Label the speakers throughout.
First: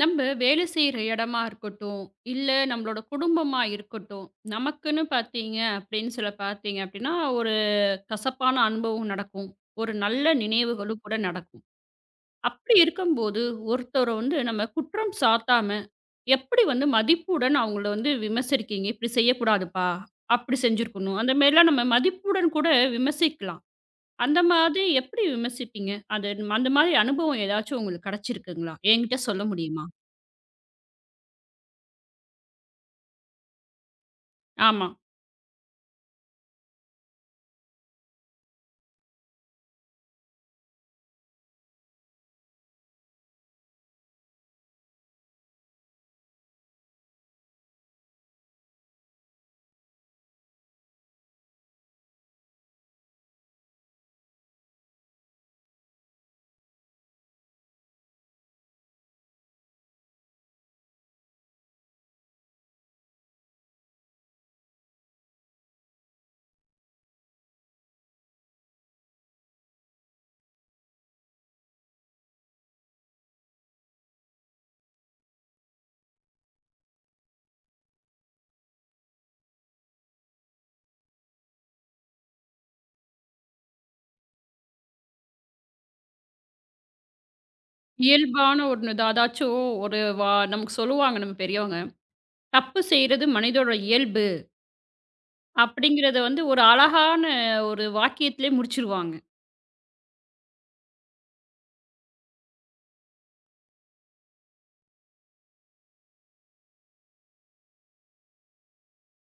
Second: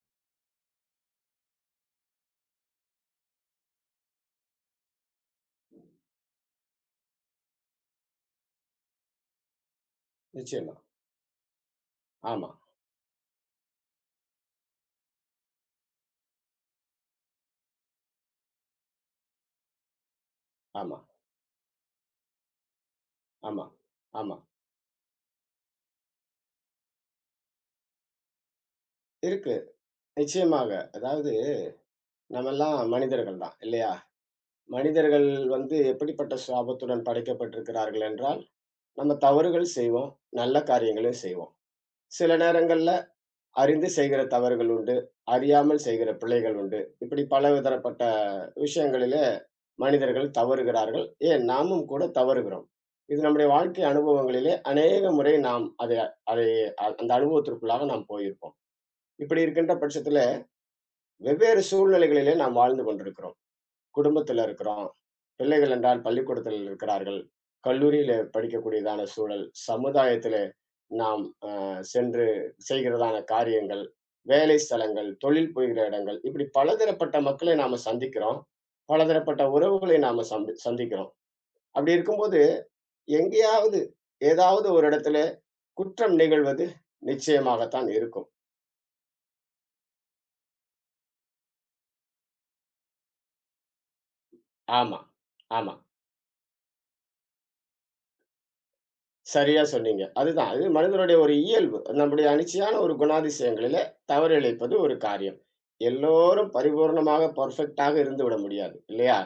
Speaker 1: நம்ப வேலை செய்ற இடமா இருக்கட்டும், இல்ல நம்மளோட குடும்பமா இருக்கட்டும், நமக்குன்னு பார்த்தீங்க அப்படின்னு சொல்ல பார்த்தீங்க அப்படின்னா, ஒரு கசப்பான அனுபவம் நடக்கும். ஒரு நல்ல
Speaker 2: நிச்சயமா.
Speaker 1: நினைவுகளும் கூட நடக்கும்.
Speaker 2: ஆமா,
Speaker 1: அப்படி இருக்கும்போது, ஒருத்தர வந்து நம்ம குற்றம் சாட்டாம, எப்படி வந்து மதிப்புடன் அவங்கள வந்து விமர்சிருக்கீங்க? "இப்படி செய்யக்கூடாதுப்பா, அப்படி
Speaker 2: ஆமா,
Speaker 1: செஞ்சிருக்கணும்." அந்த மாரிலாம் நம்ம மதிப்புடன் கூட விமர்சிக்கலாம்.
Speaker 2: ஆமா, ஆமா.
Speaker 1: அந்த மாதிரி எப்படி விமர்சிப்பீங்க? அந்த மாதிரி அனுபவம் ஏதாச்சும் உங்களுக்கு கிடைச்சிருக்குங்களா? என்கிட்ட சொல்ல
Speaker 2: இருக்கு.
Speaker 1: முடியுமா?
Speaker 2: நிச்சயமாக. அதாவது நம்மெல்லாம் மனிதர்கள் தான் இல்லையா?
Speaker 1: ஆமா.
Speaker 2: மனிதர்கள் வந்து எப்படிப்பட்ட சாபத்துடன் படைக்கப்பட்டிருக்கிறார்கள் என்றால், நம்ம தவறுகள் செய்வோம். நல்ல காரியங்களும் செய்வோம். சில நேரங்கள்ல அறிந்து செய்கிற தவறுகள் உண்டு. அறியாமல் செய்கிற பிழைகள் உண்டு. இப்படி பலதரப்பட்ட விஷயங்களிலே மனிதர்கள் தவறுகிறார்கள். ஏன் நாமும் கூட தவறுகிறோம். இது நம்முடைய வாழ்க்கை அனுபவங்களிலே அநேக முறை நாம் அதை அதை அந்த அனுபவத்திற்குள்ளாக நாம் போயிருப்போம். இப்படி இருக்கின்ற பட்சத்தில, வெவ்வேறு சூழ்நிலைகளிலே நாம் வாழ்ந்து கொண்டிருக்கிறோம். குடும்பத்தில இருக்கிறோம். பிள்ளைகள் என்றால் பள்ளிக்கூடத்தில் இருக்கிறார்கள். கல்லூரியிலே படிக்கக்கூடியதான சூழல், சமுதாயத்திலே நாம் சென்று செய்கிறதான காரியங்கள், வேலை ஸ்தலங்கள், தொழில் புரிகிற இடங்கள், இப்படி பலதரப்பட்ட மக்களை நாம சந்திக்கிறோம். பலதரப்பட்ட உறவுகளை நாம சந்திக்கிறோம். அப்படி இருக்கும்போது, எங்கேயாவது, ஏதாவது ஒரு இடத்திலே குற்றம் நிகழ்வது நிச்சயமாகத்தான் இருக்கும்.
Speaker 1: இயல்பான ஒண்ணு தான். அதாச்சும் ஒரு வா நமக்கு சொல்லுவாங்க நம்ம பெரியவங்க. "தப்பு செய்றது மனிதரோட இயல்பு"
Speaker 2: ஆமா, ஆமா.
Speaker 1: அப்படிங்கிறத வந்து ஒரு அழகான ஒரு வாக்கியத்திலே முடிச்சிருவாங்க.
Speaker 2: சரியா சொன்னீங்க. அதுதான். அது மனிதனுடைய ஒரு இயல்பு. நம்முடைய அனிச்சையான ஒரு குணாதிசயங்களிலே தவறு இழைப்பது ஒரு காரியம். எல்லோரும் பரிபூரணமாக பெர்ஃபெக்ட்டாக இருந்துவிட முடியாது. இல்லையா?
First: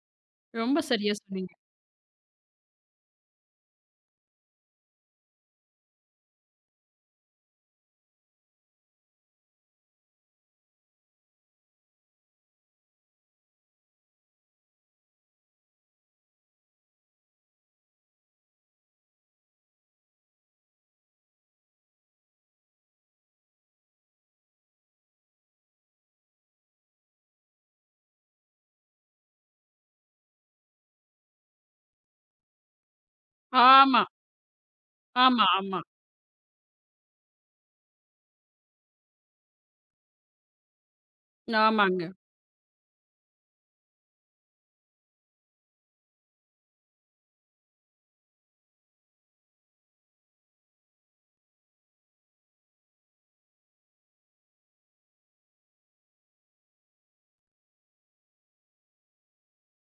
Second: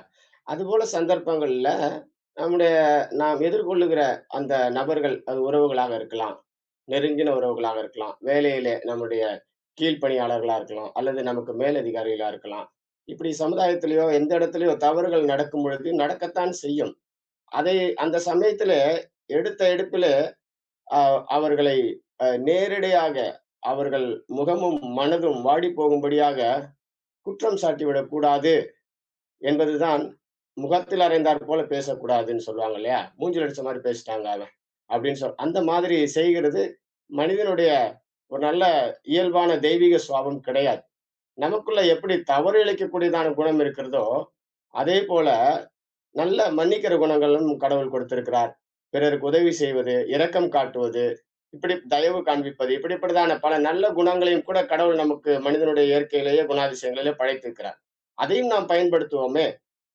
Speaker 1: ரொம்ப
Speaker 2: அதுபோல
Speaker 1: சரியா சொன்னீங்க.
Speaker 2: சந்தர்ப்பங்கள்ல நம்முடைய நாம் எதிர்கொள்ளுகிற அந்த நபர்கள், அது உறவுகளாக இருக்கலாம், நெருங்கின உறவுகளாக இருக்கலாம், வேலையிலே நம்முடைய கீழ்ப்பணியாளர்களா இருக்கலாம், அல்லது நமக்கு மேலதிகாரிகளா இருக்கலாம். இப்படி சமுதாயத்திலயோ, எந்த இடத்திலயோ தவறுகள் நடக்கும் பொழுது நடக்கத்தான் செய்யும். அதை அந்த சமயத்திலே எடுத்த எடுப்பிலே அ அவர்களை நேரிடையாக அவர்கள் முகமும், மனதும் வாடிப்போகும்படியாக குற்றம் சாட்டிவிடக் கூடாது என்பதுதான், "முகத்தில் அறைந்தார் போல பேசக்கூடாதுன்னு" சொல்லுவாங்க இல்லையா? "மூஞ்சில அடிச்ச மாரி
Speaker 1: ஆமா,
Speaker 2: பேசிட்டாங்க அவன்" அப்படின்னு
Speaker 1: ஆமா,
Speaker 2: அந்த
Speaker 1: ஆமா.
Speaker 2: மாதிரி செய்கிறது மனிதனுடைய ஒரு நல்ல இயல்பான தெய்வீக சுபாவம் கிடையாது. நமக்குள்ள
Speaker 1: ஆமாங்க.
Speaker 2: எப்படி தவறு இழைக்கக்கூடியதான குணம் இருக்கிறதோ, அதேபோல நல்ல மன்னிக்கிற குணங்களும் கடவுள் கொடுத்திருக்கிறார். பிறருக்கு உதவி செய்வது, இரக்கம் காட்டுவது, இப்படி தயவு காண்பிப்பது, இப்படிப்பட்டதான பல நல்ல குணங்களையும் கூட கடவுள் நமக்கு மனிதனுடைய இயற்கையிலேயே குணாதிசயங்களிலே படைத்திருக்கிறார். அதையும் நாம் பயன்படுத்துவோமே!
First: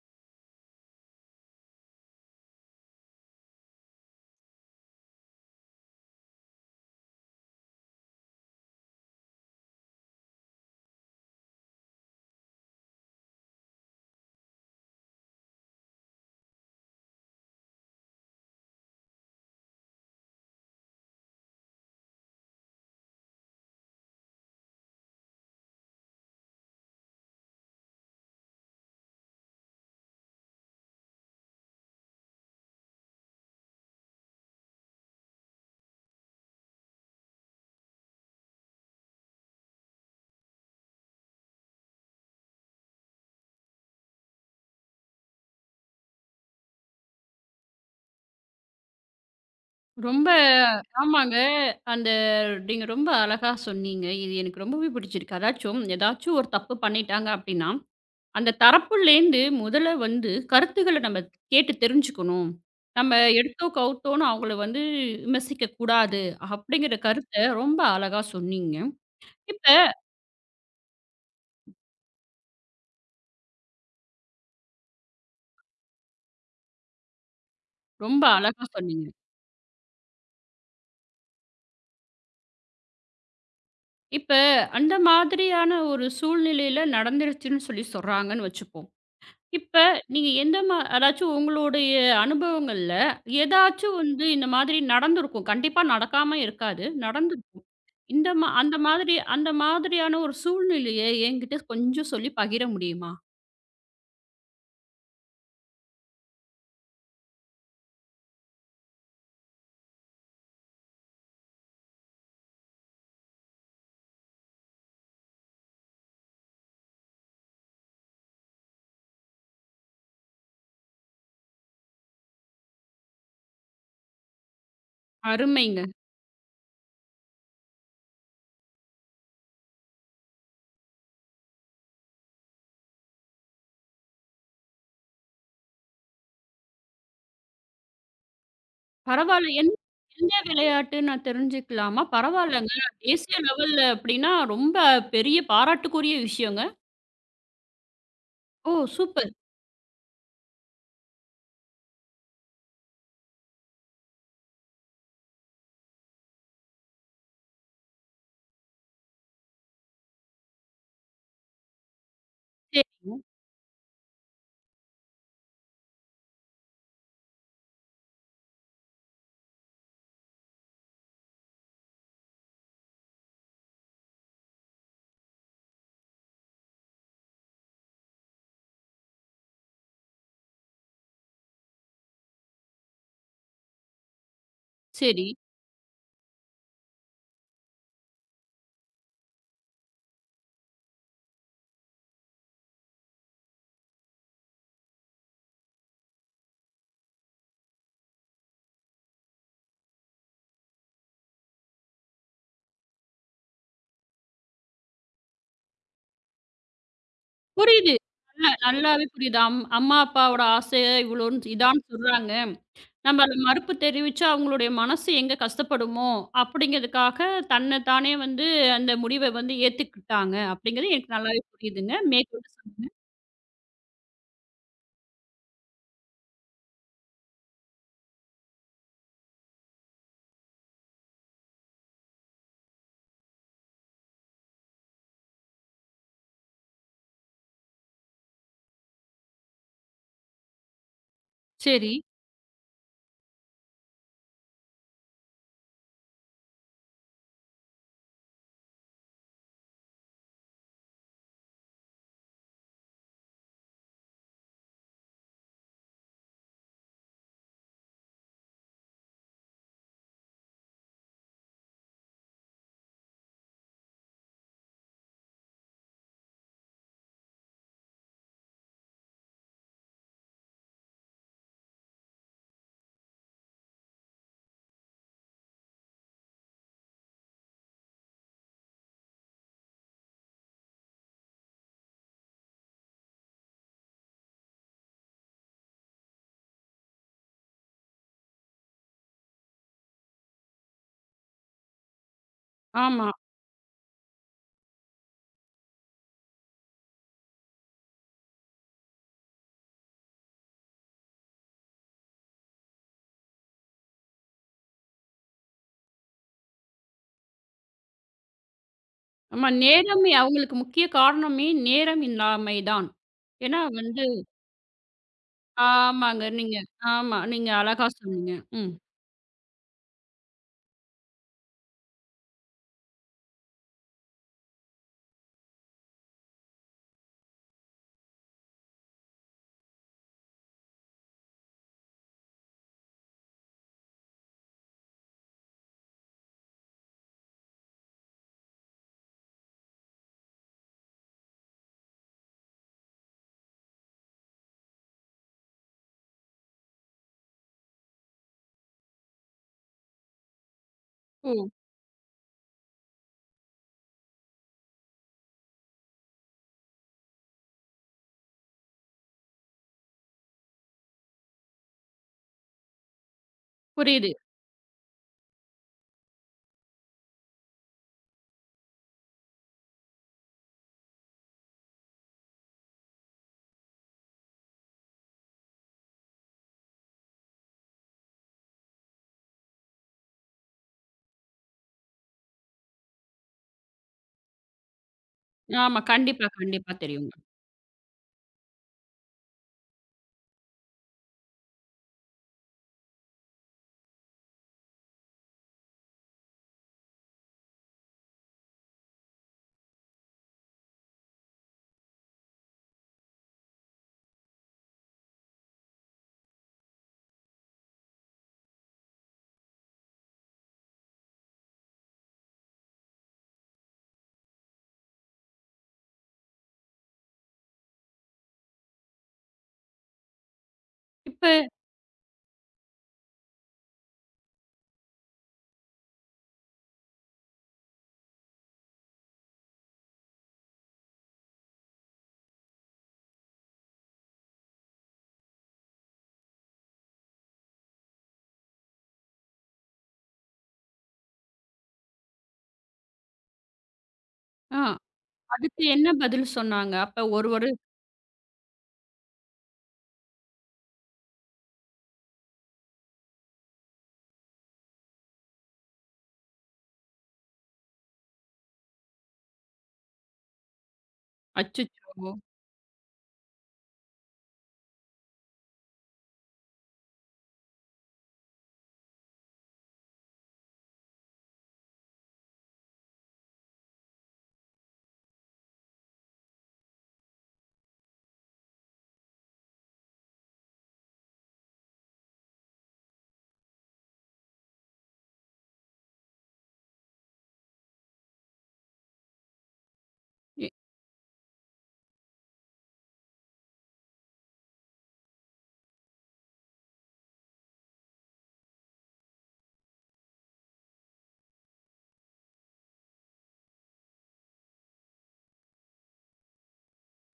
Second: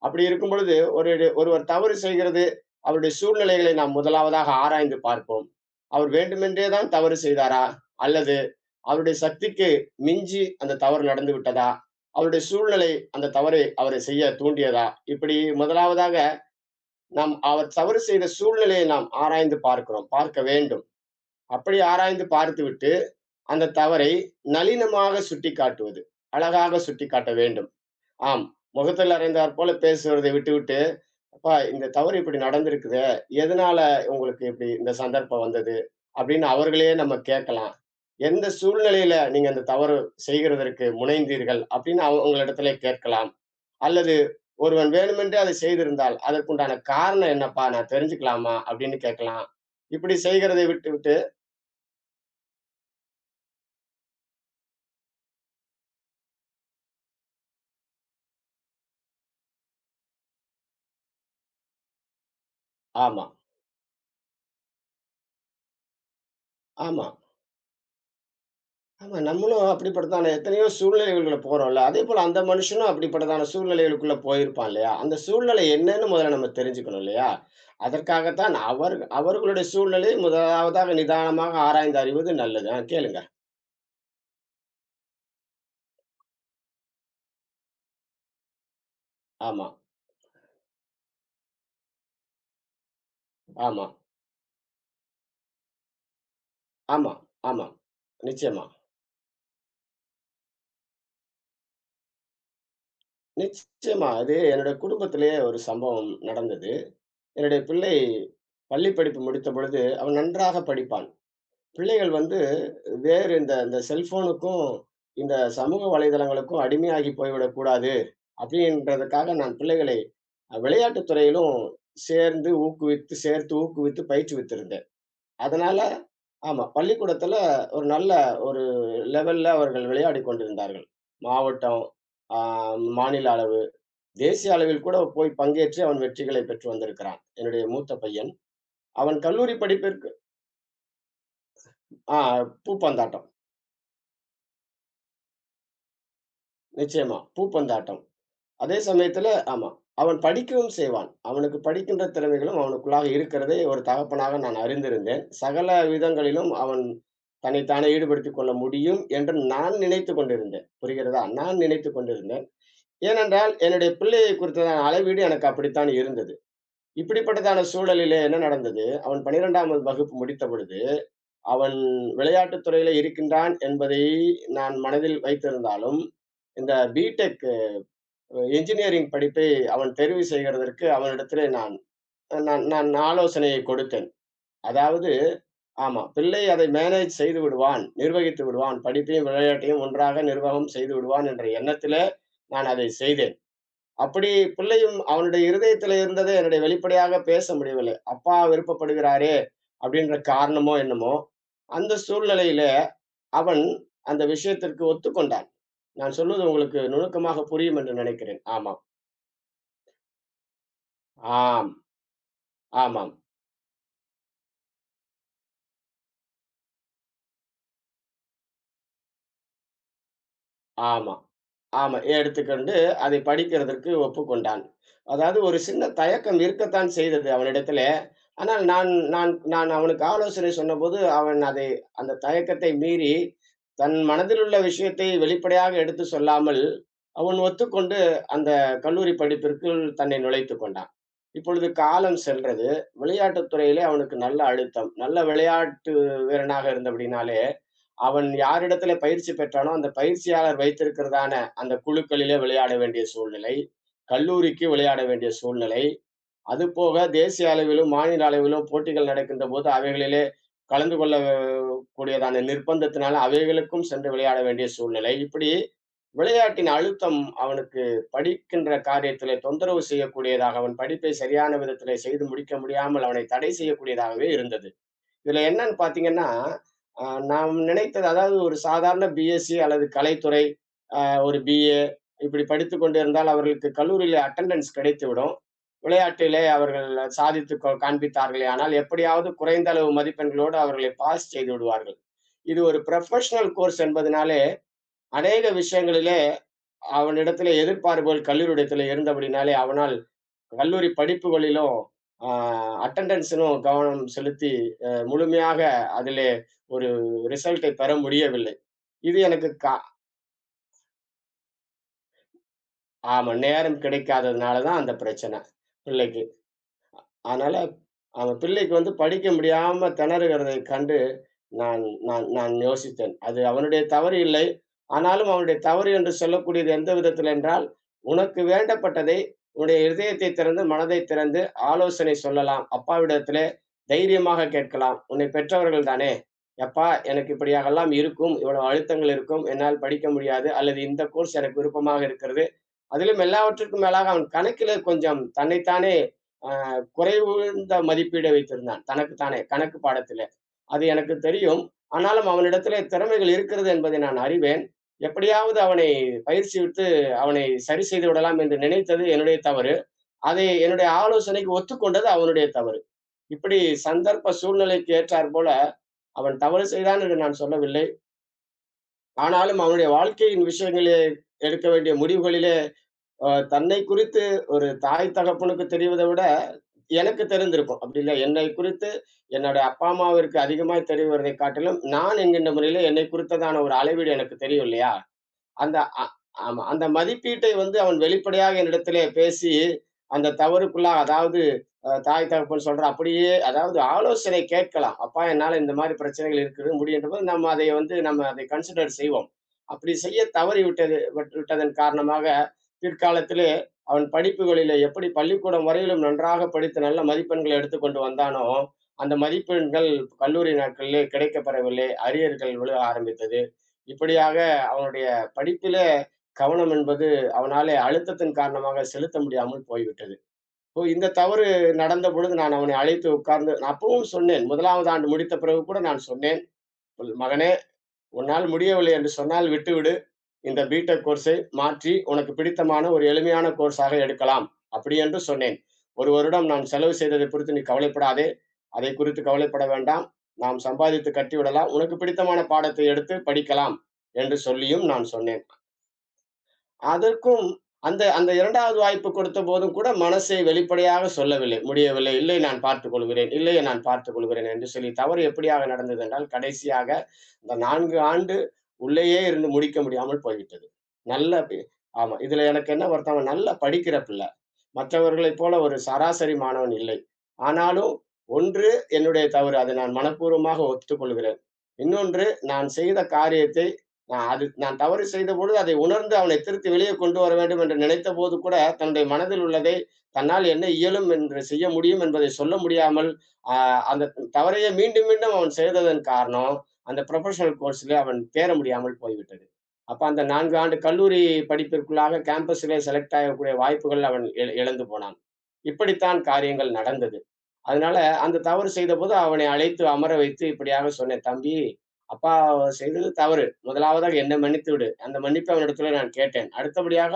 Speaker 2: அப்படி இருக்கும் பொழுது, ஒருவர் தவறு செய்கிறது, அவருடைய சூழ்நிலைகளை நாம் முதலாவதாக ஆராய்ந்து பார்ப்போம். அவர் வேண்டுமென்றே தான் தவறு செய்தாரா? அல்லது அவருடைய சக்திக்கு மிஞ்சி அந்த தவறு நடந்து விட்டதா? அவருடைய சூழ்நிலை அந்த தவறை அவரை செய்ய தூண்டியதா? இப்படி முதலாவதாக நாம் அவர் தவறு செய்த சூழ்நிலையை நாம் ஆராய்ந்து பார்க்கிறோம் பார்க்க வேண்டும். அப்படி ஆராய்ந்து பார்த்துவிட்டு அந்த தவறை நளினமாக சுட்டி காட்டுவது அழகாக சுட்டி காட்ட வேண்டும். ஆம். முகத்தில் அறைந்தாற் போல பேசுவதை விட்டுவிட்டு, "அப்பா, இந்த தவறு இப்படி நடந்திருக்குதே. எதனால உங்களுக்கு இப்படி இந்த சந்தர்ப்பம் வந்தது?" அப்படின்னு அவர்களையே நம்ம கேட்கலாம். "எந்த சூழ்நிலையில நீங்க அந்த தவறு செய்கிறதற்கு முனைந்தீர்கள்?" அப்படின்னு அவங்களிடத்துல கேட்கலாம். அல்லது ஒருவன் வேணுமென்றே அதை செய்திருந்தால், "அதற்குண்டான காரணம் என்னப்பா? நான் தெரிஞ்சுக்கலாமா?" அப்படின்னு கேட்கலாம். இப்படி
Speaker 1: ரொம்ப
Speaker 2: செய்கிறதை விட்டுவிட்டு.
Speaker 1: ஆமாங்க. அந்த நீங்க ரொம்ப அழகா சொன்னீங்க. இது எனக்கு ரொம்பவே பிடிச்சிருக்கு. அதாச்சும் ஏதாச்சும் ஒரு தப்பு பண்ணிட்டாங்க அப்படின்னா, அந்த தரப்புலேருந்து முதல்ல வந்து கருத்துக்கள நம்ம கேட்டு தெரிஞ்சுக்கணும். நம்ம
Speaker 2: ஆமா,
Speaker 1: எடுத்தோ கவுத்தோன்னு அவங்கள வந்து விமர்சிக்கக் கூடாது. அப்படிங்கிற
Speaker 2: ஆமா,
Speaker 1: கருத்த ரொம்ப அழகா சொன்னீங்க.
Speaker 2: ஆமா. நம்மளும்
Speaker 1: இப்ப
Speaker 2: அப்படிப்பட்டதான எத்தனையோ சூழ்நிலைகளுக்குள்ள போறோம்ல. அதேபோல அந்த மனுஷனும் அப்படிப்பட்டதான சூழ்நிலைகளுக்குள்ள போயிருப்பான் இல்லையா? அந்த சூழ்நிலை என்னன்னு முதல்ல நம்ம தெரிஞ்சுக்கணும் இல்லையா?
Speaker 1: ரொம்ப
Speaker 2: அதற்காகத்தான்
Speaker 1: அழகா
Speaker 2: அவர்
Speaker 1: சொன்னீங்க.
Speaker 2: அவர்களுடைய சூழ்நிலை முதலாவதாக நிதானமாக ஆராய்ந்து அறிவது நல்லது. கேளுங்க.
Speaker 1: இப்ப அந்த மாதிரியான ஒரு சூழ்நிலையில நடந்துருச்சுன்னு சொல்லி சொல்றாங்கன்னு வச்சுப்போம்.
Speaker 2: ஆமா,
Speaker 1: இப்ப நீங்க எந்த மா அதாச்சும் உங்களுடைய அனுபவங்கள்ல,
Speaker 2: ஆமா,
Speaker 1: ஏதாச்சும் வந்து இந்த மாதிரி நடந்திருக்கும். கண்டிப்பா நடக்காம இருக்காது.
Speaker 2: ஆமா,
Speaker 1: நடந்திருக்கும்.
Speaker 2: ஆமா.
Speaker 1: இந்த மா
Speaker 2: நிச்சயமா,
Speaker 1: அந்த மாதிரி அந்த மாதிரியான ஒரு சூழ்நிலைய என்கிட்ட கொஞ்சம் சொல்லி பகிர முடியுமா?
Speaker 2: நிச்சயமா. அது என்னுடைய குடும்பத்திலேயே ஒரு சம்பவம் நடந்தது. என்னுடைய பிள்ளை பள்ளி படிப்பு முடித்த பொழுது, அவன் நன்றாக படிப்பான். பிள்ளைகள் வந்து வேறு இந்த இந்த செல்ஃபோனுக்கும், இந்த சமூக வலைதளங்களுக்கும் அடிமையாகி போய்விடக்கூடாது அப்படின்றதுக்காக நான் பிள்ளைகளை விளையாட்டுத் துறையிலும் சேர்ந்து ஊக்குவித்து, சேர்த்து ஊக்குவித்து பயிற்றுவித்திருந்தேன். அதனால
Speaker 1: அருமைங்க.
Speaker 2: ஆமா. பள்ளிக்கூடத்தில ஒரு நல்ல ஒரு லெவல்ல அவர்கள் விளையாடிக் கொண்டிருந்தார்கள். மாவட்டம், ஆ மாநில அளவு, தேசிய அளவில் கூட போய் பங்கேற்று அவன் வெற்றிகளை பெற்று வந்திருக்கிறான். என்னுடைய மூத்த பையன். அவன்
Speaker 1: பரவால்ல.
Speaker 2: கல்லூரி படிப்பிற்கு
Speaker 1: எந்த விளையாட்டு நான் தெரிஞ்சுக்கலாமா?
Speaker 2: ஆ
Speaker 1: பரவால்லங்க.
Speaker 2: பூப்பந்தாட்டம்.
Speaker 1: தேசிய லெவல்ல அப்படின்னா, ரொம்ப பெரிய பாராட்டுக்குரிய விஷயங்க.
Speaker 2: நிச்சயமா. பூப்பந்தாட்டம்.
Speaker 1: ஓ!
Speaker 2: அதே சமயத்துல
Speaker 1: சூப்பர்.
Speaker 2: ஆமா. அவன் படிக்கவும் செய்வான். அவனுக்கு படிக்கின்ற திறமைகளும் அவனுக்குள்ளாக இருக்கிறதை ஒரு தகப்பனாக நான் அறிந்திருந்தேன். சகல விதங்களிலும் அவன் தன்னைத்தானே ஈடுபடுத்திக் கொள்ள முடியும் என்று நான் நினைத்துக் கொண்டிருந்தேன். புரிகிறதா? நான் நினைத்துக் கொண்டிருந்தேன்.
Speaker 1: சரிங்க.
Speaker 2: ஏனென்றால், என்னுடைய பிள்ளையை குறித்ததான அளவீடு எனக்கு அப்படித்தான் இருந்தது. இப்படிப்பட்டதான சூழலிலே என்ன நடந்தது? அவன் 12ம் வகுப்பு முடித்த பொழுது அவன் விளையாட்டுத் துறையில இருக்கின்றான் என்பதை நான் மனதில் வைத்திருந்தாலும், இந்த பிடெக் என்ஜினியரிங் படிப்பை அவன் தெரிவு செய்கிறதற்கு அவனிடத்திலே நான் நான் நான் ஆலோசனையை கொடுத்தேன். அதாவது
Speaker 1: சரி.
Speaker 2: ஆமா. பிள்ளை அதை மேனேஜ் செய்து விடுவான், நிர்வகித்து விடுவான். படிப்பையும், விளையாட்டையும் ஒன்றாக நிர்வாகம் செய்து விடுவான் என்ற எண்ணத்திலே நான் அதை செய்தேன். அப்படி பிள்ளையும் அவனுடைய இருதயத்திலே இருந்ததை என்னுடைய வெளிப்படையாக பேச முடியவில்லை. அப்பா விருப்பப்படுகிறாரே! அப்படின்ற காரணமோ என்னமோ, அந்த சூழ்நிலையில அவன் அந்த விஷயத்திற்கு ஒத்துக்கொண்டான். நான் சொல்வது உங்களுக்கு நுணுக்கமாக புரியும்
Speaker 1: புரியுது.
Speaker 2: என்று நினைக்கிறேன். ஆமாம்.
Speaker 1: நல்லாவே புரியுது. அம்மா, அப்பாவோட ஆசைய இவ்வளோன்னு
Speaker 2: ஆம்.
Speaker 1: இதான்னு சொல்றாங்க.
Speaker 2: ஆமாம்.
Speaker 1: நம்ம அத மறுப்பு தெரிவிச்சா, அவங்களுடைய மனசு எங்க கஷ்டப்படுமோ! அப்பிடிங்கிறதுக்காக தானே வந்து அந்த முடிவ வந்து ஏத்துக்கிட்டாங்க. அப்பிடிங்கிறது
Speaker 2: ஆமா.
Speaker 1: எனக்கு நல்லாவே புரியுதுங்க.
Speaker 2: ஆமா.
Speaker 1: மேற்கொண்டு
Speaker 2: எடுத்துக்கொண்டு
Speaker 1: சொல்லுங்க.
Speaker 2: அதை படிக்கிறதற்கு ஒப்புக்கொண்டான். அதாவது ஒரு சின்ன தயக்கம் இருக்கத்தான் செய்தது அவனிடத்திலே. ஆனால் நான் நான் நான் அவனுக்கு ஆலோசனை சொன்னபோது, அவன் அதை அந்த தயக்கத்தை மீறி, தன் மனதிலுள்ள விஷயத்தை வெளிப்படையாக எடுத்து சொல்லாமல், அவன் ஒத்துக்கொண்டு அந்த கல்லூரி படிப்பிற்குள் தன்னை நுழைத்துக் கொண்டான். இப்பொழுது
Speaker 1: சரி.
Speaker 2: காலம் சென்றது. விளையாட்டுத் துறையிலே அவனுக்கு நல்ல அழுத்தம். நல்ல விளையாட்டு வீரனாக இருந்தபடினாலே அவன் யாரிடத்திலே பயிற்சி பெற்றானோ, அந்த பயிற்சியாளர் வைத்திருக்கிறதான அந்த குழுக்களிலே விளையாட வேண்டிய சூழ்நிலை, கல்லூரிக்கு விளையாட வேண்டிய சூழ்நிலை, அதுபோக தேசிய அளவிலும், மாநில அளவிலும் போட்டிகள் நடக்கின்ற போது அவைகளிலே கலந்து கொள்ள கூடியதான நிர்பந்தத்தினால அவைகளுக்கும் சென்று விளையாட வேண்டிய சூழ்நிலை. இப்படி விளையாட்டின் அழுத்தம் அவனுக்கு படிக்கின்ற காரியத்திலே தொந்தரவு செய்யக்கூடியதாக, அவன் படிப்பை சரியான விதத்திலே செய்து முடிக்க முடியாமல் அவனை தடை செய்யக்கூடியதாகவே இருந்தது. இதுல என்னன்னு பார்த்தீங்கன்னா, அ நாம் நினைத்தது அதாவது ஒரு சாதாரண பிஎஸ்சி அல்லது கலைத்துறை, அ ஒரு பிஏ இப்படி படித்துக் கொண்டிருந்தால் அவர்களுக்கு கல்லூரியிலே அட்டெண்டன்ஸ் கிடைத்துவிடும். விளையாட்டிலே அவர்கள் சாதித்து காண்பித்தார்களேயானால், எப்படியாவது குறைந்த அளவு மதிப்பெண்களோடு அவர்களை பாஸ் செய்து விடுவார்கள். இது ஒரு
Speaker 1: ஆமா.
Speaker 2: புரொஃபஷனல் கோர்ஸ் என்பதனாலே, அநேக விஷயங்களிலே அவனிடத்திலே எதிர்பார்ப்புகள் கல்லூரியிடத்திலே இருந்தபடினாலே, அவனால் கல்லூரி படிப்புகளிலும் அ அட்டெண்டன்ஸிலும் கவனம் செலுத்தி முழுமையாக அதிலே ஒரு ரிசல்ட்டை பெற முடியவில்லை. இது
Speaker 1: ஆமா.
Speaker 2: எனக்கு
Speaker 1: நேரம் அவுங்களுக்கு முக்கிய காரணமே நேரம் இல்லாமை தான்.
Speaker 2: ஆமா.
Speaker 1: ஏன்னா
Speaker 2: நேரம்
Speaker 1: வந்து
Speaker 2: கிடைக்காததுனால தான் அந்த பிரச்சனை, பிள்ளைக்கு.
Speaker 1: ஆமாங்க. நீங்க ஆமா. நீங்க
Speaker 2: அதனால
Speaker 1: அழகா சொன்னீங்க.
Speaker 2: அவன்
Speaker 1: ம்.
Speaker 2: பிள்ளைக்கு வந்து படிக்க முடியாம திணறுகிறதைக் கண்டு, நான் நான் நான் யோசித்தேன். அது அவனுடைய தவறு இல்லை. ஆனாலும் அவனுடைய தவறு என்று சொல்லக்கூடியது எந்த விதத்தில் என்றால், உனக்கு வேண்டப்பட்டதை உன்னுடைய இருதயத்தைத் திறந்து, மனதைத் திறந்து ஆலோசனை சொல்லலாம். அப்பாவிடத்திலே தைரியமாக கேட்கலாம். உன்னை பெற்றவர்கள் தானே! "எப்பா, எனக்கு இப்படியாகலாம் இருக்கும். இவ்வளவு அழுத்தங்கள் இருக்கும். என்னால் படிக்க முடியாது. அல்லது இந்த கோர்ஸ் எனக்கு விருப்பமாக இருக்கிறது." அதிலும் எல்லாவற்றிற்கும் மேலாக அவன் கணக்கிலே கொஞ்சம் தன்னைத்தானே அ குறைவுந்த மதிப்பீடை வைத்திருந்தான். தனக்குத்தானே கணக்கு பாடத்திலே. அது எனக்கு
Speaker 1: ஓ!
Speaker 2: தெரியும். ஆனாலும் அவனிடத்திலே திறமைகள் இருக்கிறது என்பதை நான் அறிவேன். எப்படியாவது அவனை பயிற்சிவித்து அவனை சரி செய்து விடலாம் என்று நினைத்தது என்னுடைய தவறு. அதை என்னுடைய ஆலோசனைக்கு ஒத்துக்கொண்டது அவனுடைய தவறு. இப்படி
Speaker 1: புரியுது.
Speaker 2: சந்தர்ப்ப சூழ்நிலைக்கு ஏற்றாற்போல அவன் தவறு செய்தான் என்று நான் சொல்லவில்லை. ஆனாலும் அவனுடைய வாழ்க்கையின் விஷயங்களிலே எடுக்க வேண்டிய முடிவுகளில் தன்னை குறித்து ஒரு தாய் தகப்பனுக்கு தெரிவதை விட, எனக்கு தெரிந்திருக்கும். அப்படி இல்ல, என்னை குறித்து என்னுடைய அப்பா, அம்மாவிற்கு அதிகமாய் தெரிவதை காட்டிலும், நான் என்கின்ற முறையிலே என்னை குறித்ததான ஒரு அளவீடு எனக்கு தெரியும் இல்லையா? அந்த
Speaker 1: ஆமா.
Speaker 2: அ
Speaker 1: கண்டிப்பா,
Speaker 2: ஆமா.
Speaker 1: கண்டிப்பா
Speaker 2: அந்த
Speaker 1: தெரியுங்க.
Speaker 2: மதிப்பீட்டை வந்து அவன் வெளிப்படையாக என்னிடத்திலே பேசி, அந்த தவறுக்குள்ளாக அதாவது தாய் தகப்பன் சொல்ற அப்படியே அதாவது ஆலோசனை கேட்கலாம். "அப்பா, என்னால இந்த மாரி பிரச்சனைகள் இருக்குது" முடியுன்றபோது நம்ம அதை வந்து நம்ம அதை கன்சிடர் செய்வோம். அப்படி செய்ய தவறிவிட்டது விட்டதன் காரணமாக, பிற்காலத்திலே அவன் படிப்புகளிலே எப்படி பள்ளிக்கூடம் வரையிலும் நன்றாக படித்து நல்ல மதிப்பெண்களை எடுத்துக்கொண்டு வந்தானோ, அந்த மதிப்பெண்கள் கல்லூரி நாட்களிலே கிடைக்கப்பெறவில்லை. அரியர்கள் விழ ஆரம்பித்தது. இப்படியாக அவனுடைய படிப்பிலே கவனம் என்பது அவனாலே அழுத்தத்தின் காரணமாக செலுத்த முடியாமல் போய்விட்டது. இப்போ இந்த
Speaker 1: இப்ப
Speaker 2: தவறு நடந்த பொழுது நான் அவனை அழைத்து உட்கார்ந்து நான் அப்பவும் சொன்னேன். 1வது ஆண்டு முடித்த பிறகு கூட நான் சொன்னேன். "மகனே, உன்னால் முடியவில்லை என்று சொன்னால் விட்டுவிடு. இந்த பி.டெக் கோர்ஸை மாற்றி உனக்கு பிடித்தமான ஒரு எளிமையான கோர்ஸாக எடுக்கலாம்." அப்படி என்று சொன்னேன். 1 வருடம் நான் செலவு செய்ததைக் குறித்து நீ கவலைப்படாதே. அதைக் குறித்து கவலைப்பட வேண்டாம். நாம் சம்பாதித்து கட்டிவிடலாம். உனக்கு பிடித்தமான பாடத்தை எடுத்து படிக்கலாம் என்று
Speaker 1: ஆ
Speaker 2: சொல்லியும் நான் சொன்னேன்.
Speaker 1: அதுக்கு என்ன பதில் சொன்னாங்க? அப்ப ஒரு
Speaker 2: அதற்கும்
Speaker 1: ஒரு
Speaker 2: அந்த அந்த 2வது வாய்ப்பு கொடுத்தபோதும் கூட மனசை வெளிப்படையாக சொல்லவில்லை. முடியவில்லை. இல்லை, நான் பார்த்துக்கொள்கிறேன். இல்லை, நான் பார்த்துக்கொள்கிறேன் என்று சொல்லி தவறு எப்படியாக நடந்தது என்றால், கடைசியாக இந்த 4 ஆண்டு உள்ளேயே இருந்து முடிக்க முடியாமல் போய்விட்டது. நல்ல
Speaker 1: அச்சச்சோ!
Speaker 2: ஆமா. இதுல எனக்கு என்ன வருத்தம், நல்லா படிக்கிற பிள்ளை. மற்றவர்களைப் போல ஒரு சராசரி மாணவன் இல்லை. ஆனாலும் ஒன்று என்னுடைய தவறு. அதை நான் மனப்பூர்வமாக ஒத்துக்கொள்கிறேன். இன்னொன்று, நான் செய்த காரியத்தை நான் அது நான் தவறு செய்தபொழுது அதை உணர்ந்து அவனை திருத்தி வெளியே கொண்டு வர வேண்டும் என்று நினைத்தபோது கூட, தன்னுடைய மனதில் உள்ளதை தன்னால் என்ன இயலும் என்று செய்ய முடியும் என்பதை சொல்ல முடியாமல், அ அந்த தவறையே மீண்டும், மீண்டும் அவன் செய்ததன் காரணம், அந்த புரொஃபஷனல் கோர்ஸ்‌லே அவன் தேற முடியாமல் போய்விட்டது. அப்ப அந்த 4 ஆண்டு கல்லூரி படிப்பிற்குள்ளாக கேம்பஸிலே செலக்ட் ஆகக்கூடிய வாய்ப்புகள் அவன் இழந்து போனான். இப்படித்தான் காரியங்கள் நடந்தது. அதனால அந்த தவறு செய்தபோது அவனை அழைத்து அமர வைத்து இப்படியாக சொன்னேன், "தம்பி, அப்பா செய்தது தவறு. முதலாவதாக என்னை மன்னித்து விடு." அந்த மன்னிப்பை அவனிடத்திலே நான் கேட்டேன். அடுத்தபடியாக,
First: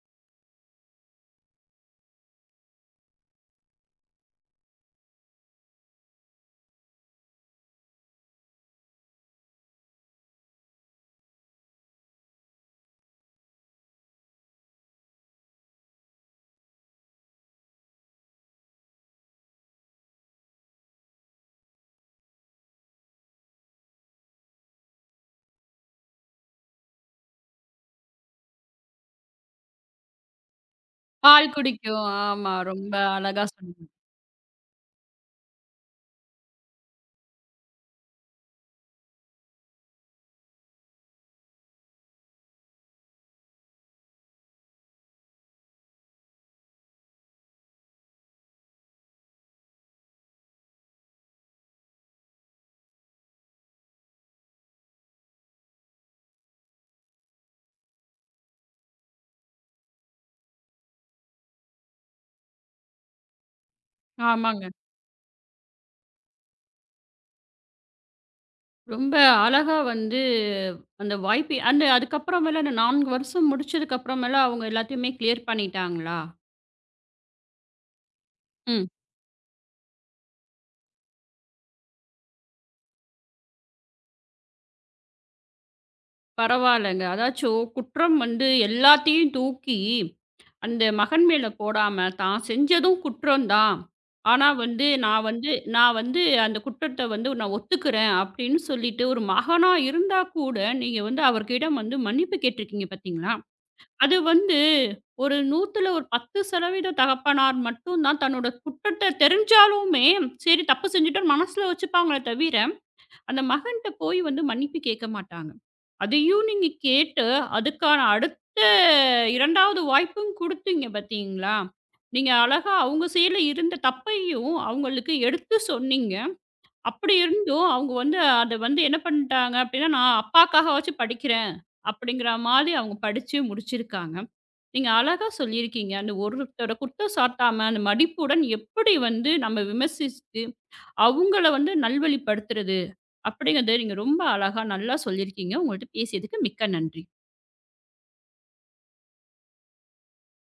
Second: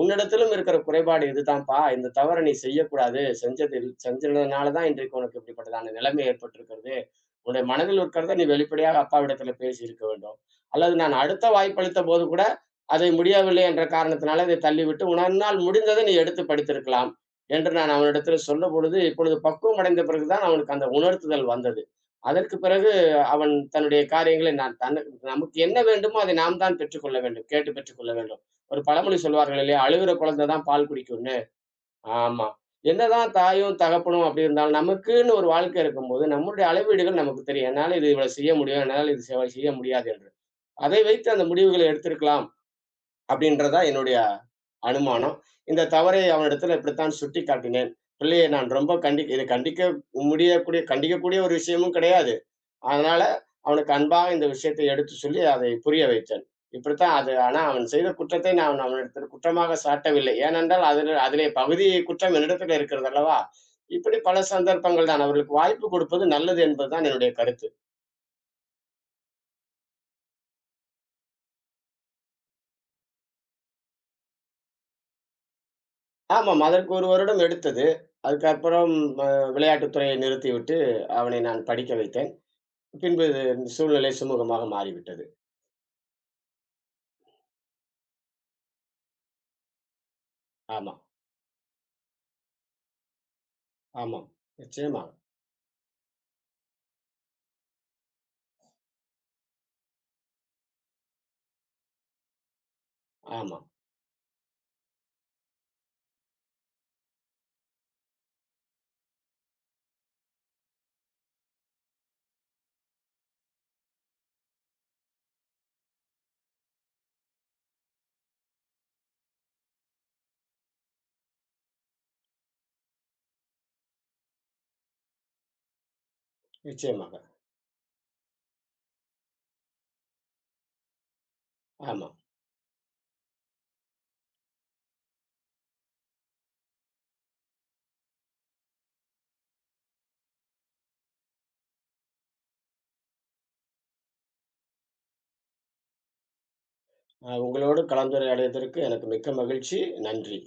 Speaker 2: உன்னிடத்திலும் இருக்கிற குறைபாடு இதுதான்ப்பா. இந்த தவற நீ செய்யக்கூடாது. செஞ்சதுனால தான் இன்றைக்கு உனக்கு இப்படிப்பட்டதான நிலைமை ஏற்பட்டிருக்கிறது. உன்னுடைய மனதில் இருக்கிறத நீ வெளிப்படையாக அப்பாவிடத்தில பேசியிருக்க வேண்டும். அல்லது நான் அடுத்த வாய்ப்பளித்த போது கூட, அதை முடியவில்லை என்ற காரணத்தினால இதை தள்ளிவிட்டு, உன்னால் முடிந்ததை நீ எடுத்து படித்திருக்கலாம். என்று நான் அவனிடத்தில சொல்லும்பொழுது, இப்பொழுது பக்குவம் அடைந்த பிறகு தான் அவனுக்கு அந்த உணர்த்துதல் வந்தது. அதற்கு பிறகு அவன் தன்னுடைய காரியங்களை நான் தன் நமக்கு என்ன வேண்டுமோ அதை நாம் தான் பெற்றுக்கொள்ள வேண்டும். கேட்டு பெற்றுக்கொள்ள வேண்டும். ஒரு பழமொழி சொல்வார்கள் இல்லையா? "அழுகிற குழந்தை தான் பால் குடிக்கும்னு."
Speaker 1: பால் குடிக்கும்.
Speaker 2: ஆமா.
Speaker 1: ஆமா. ரொம்ப
Speaker 2: என்னதான்
Speaker 1: அழகா
Speaker 2: தாயும்,
Speaker 1: சொன்னீங்க.
Speaker 2: தகப்பனும் அப்படி இருந்தாலும், நமக்குன்னு ஒரு வாழ்க்கை இருக்கும்போது, நம்முடைய அளவீடுகள் நமக்கு தெரியும். என்னால இது இவ்வளவு செய்ய முடியும். என்னால இது செய்ய முடியாது என்று. அதை வைத்து அந்த முடிவுகளை எடுத்திருக்கலாம் அப்படின்றதா என்னுடைய அனுமானம். இந்த தவறை அவனிடத்துல இப்படித்தான் சுட்டிக்காட்டினேன். பிள்ளையை நான் ரொம்ப கண்டிக் இத கண்டிக்க முடியக்கூடிய கண்டிக்கக்கூடிய ஒரு விஷயமும் கிடையாது. அதனால அவனுக்கு அன்பாக இந்த விஷயத்தை எடுத்து சொல்லி அதை புரிய வைத்தேன். இப்படித்தான் அது ஆனா அவன் செய்த குற்றத்தை நான் அவனிடத்தில் குற்றமாக சாட்டவில்லை. ஏனென்றால் அதிலே பகுதி குற்றம் என்னிடத்தில் இருக்கிறது அல்லவா? இப்படி பல
Speaker 1: ஆமாங்க.
Speaker 2: சந்தர்ப்பங்கள் தான். அவர்களுக்கு வாய்ப்பு கொடுப்பது நல்லது என்பதுதான் என்னுடைய கருத்து.
Speaker 1: ரொம்ப அழகா வந்து அந்த வாய்ப்பு அந்த அதுக்கப்புறமேல அந்த 4 வருஷம் முடிச்சதுக்கப்புறமேல அவங்க எல்லாத்தையுமே கிளியர் பண்ணிட்டாங்களா?
Speaker 2: ஆமாம். அதற்கு 1 வருடம் எடுத்தது.
Speaker 1: ம்.
Speaker 2: அதுக்கப்புறம் அ விளையாட்டுத் துறையை நிறுத்திவிட்டு அவனை நான் படிக்க வைத்தேன். பின்பு சூழ்நிலை சுமூகமாக மாறிவிட்டது.
Speaker 1: பரவாயில்லங்க. அதாச்சும் குற்றம் வந்து எல்லாத்தையும் தூக்கி அந்த
Speaker 2: ஆமா,
Speaker 1: மகன் மேல போடாம, தான் செஞ்சதும் குற்றம் தான்.
Speaker 2: ஆமாம்.
Speaker 1: ஆனா வந்து
Speaker 2: நிச்சயமாக.
Speaker 1: நான் வந்து அந்த குற்றத்த வந்து நான் ஒத்துக்கிறேன் அப்படின்னு சொல்லிட்டு ஒரு மகனா இருந்தா கூட, நீங்க வந்து அவர்கிடம் வந்து மன்னிப்பு கேட்டிருக்கீங்க பார்த்தீங்களா?
Speaker 2: ஆமா,
Speaker 1: அது வந்து ஒரு 100ல ஒரு 10% தகப்பனார் மட்டும் தான் தன்னோட குற்றத்த தெரிஞ்சாலுமே, சரி தப்பு செஞ்சுட்டோம்னு மனசுல வச்சுப்பாங்களே தவிர, அந்த மகன்ட்ட போய் வந்து மன்னிப்பு கேட்க மாட்டாங்க. அதையும் நீங்க கேட்டு, அதுக்கான அடுத்த 2வது வாய்ப்பும் குடுத்தீங்க பார்த்தீங்களா? நீங்க அழகா அவங்க சைடுல இருந்த தப்பையும் அவங்களுக்கு எடுத்து சொன்னீங்க. அப்படி
Speaker 2: நிச்சயமாக.
Speaker 1: இருந்தும் அவங்க வந்து அத வந்து என்ன பண்ணிட்டாங்க அப்படின்னா, நான் அப்பாக்காகவாச்சும் படிக்கிறேன்
Speaker 2: ஆமா.
Speaker 1: அப்படிங்கிற மாதிரி அவங்க படிச்சு முடிச்சிருக்காங்க. நீங்க அழகா சொல்லியிருக்கீங்க. அந்த ஒருத்தர குற்றம் சாட்டாம, அந்த மடிப்புடன் எப்படி வந்து நம்ம விமர்சித்து, அவங்கள வந்து நல்வழிப்படுத்துறது அப்படிங்கிறத நீங்க ரொம்ப அழகா நல்லா சொல்லியிருக்கீங்க. உங்கள்ட்ட பேசியதுக்கு மிக்க நன்றி.
Speaker 2: உங்களோடு கலந்துரையாடியதற்கு எனக்கு மிக்க மகிழ்ச்சி. நன்றி.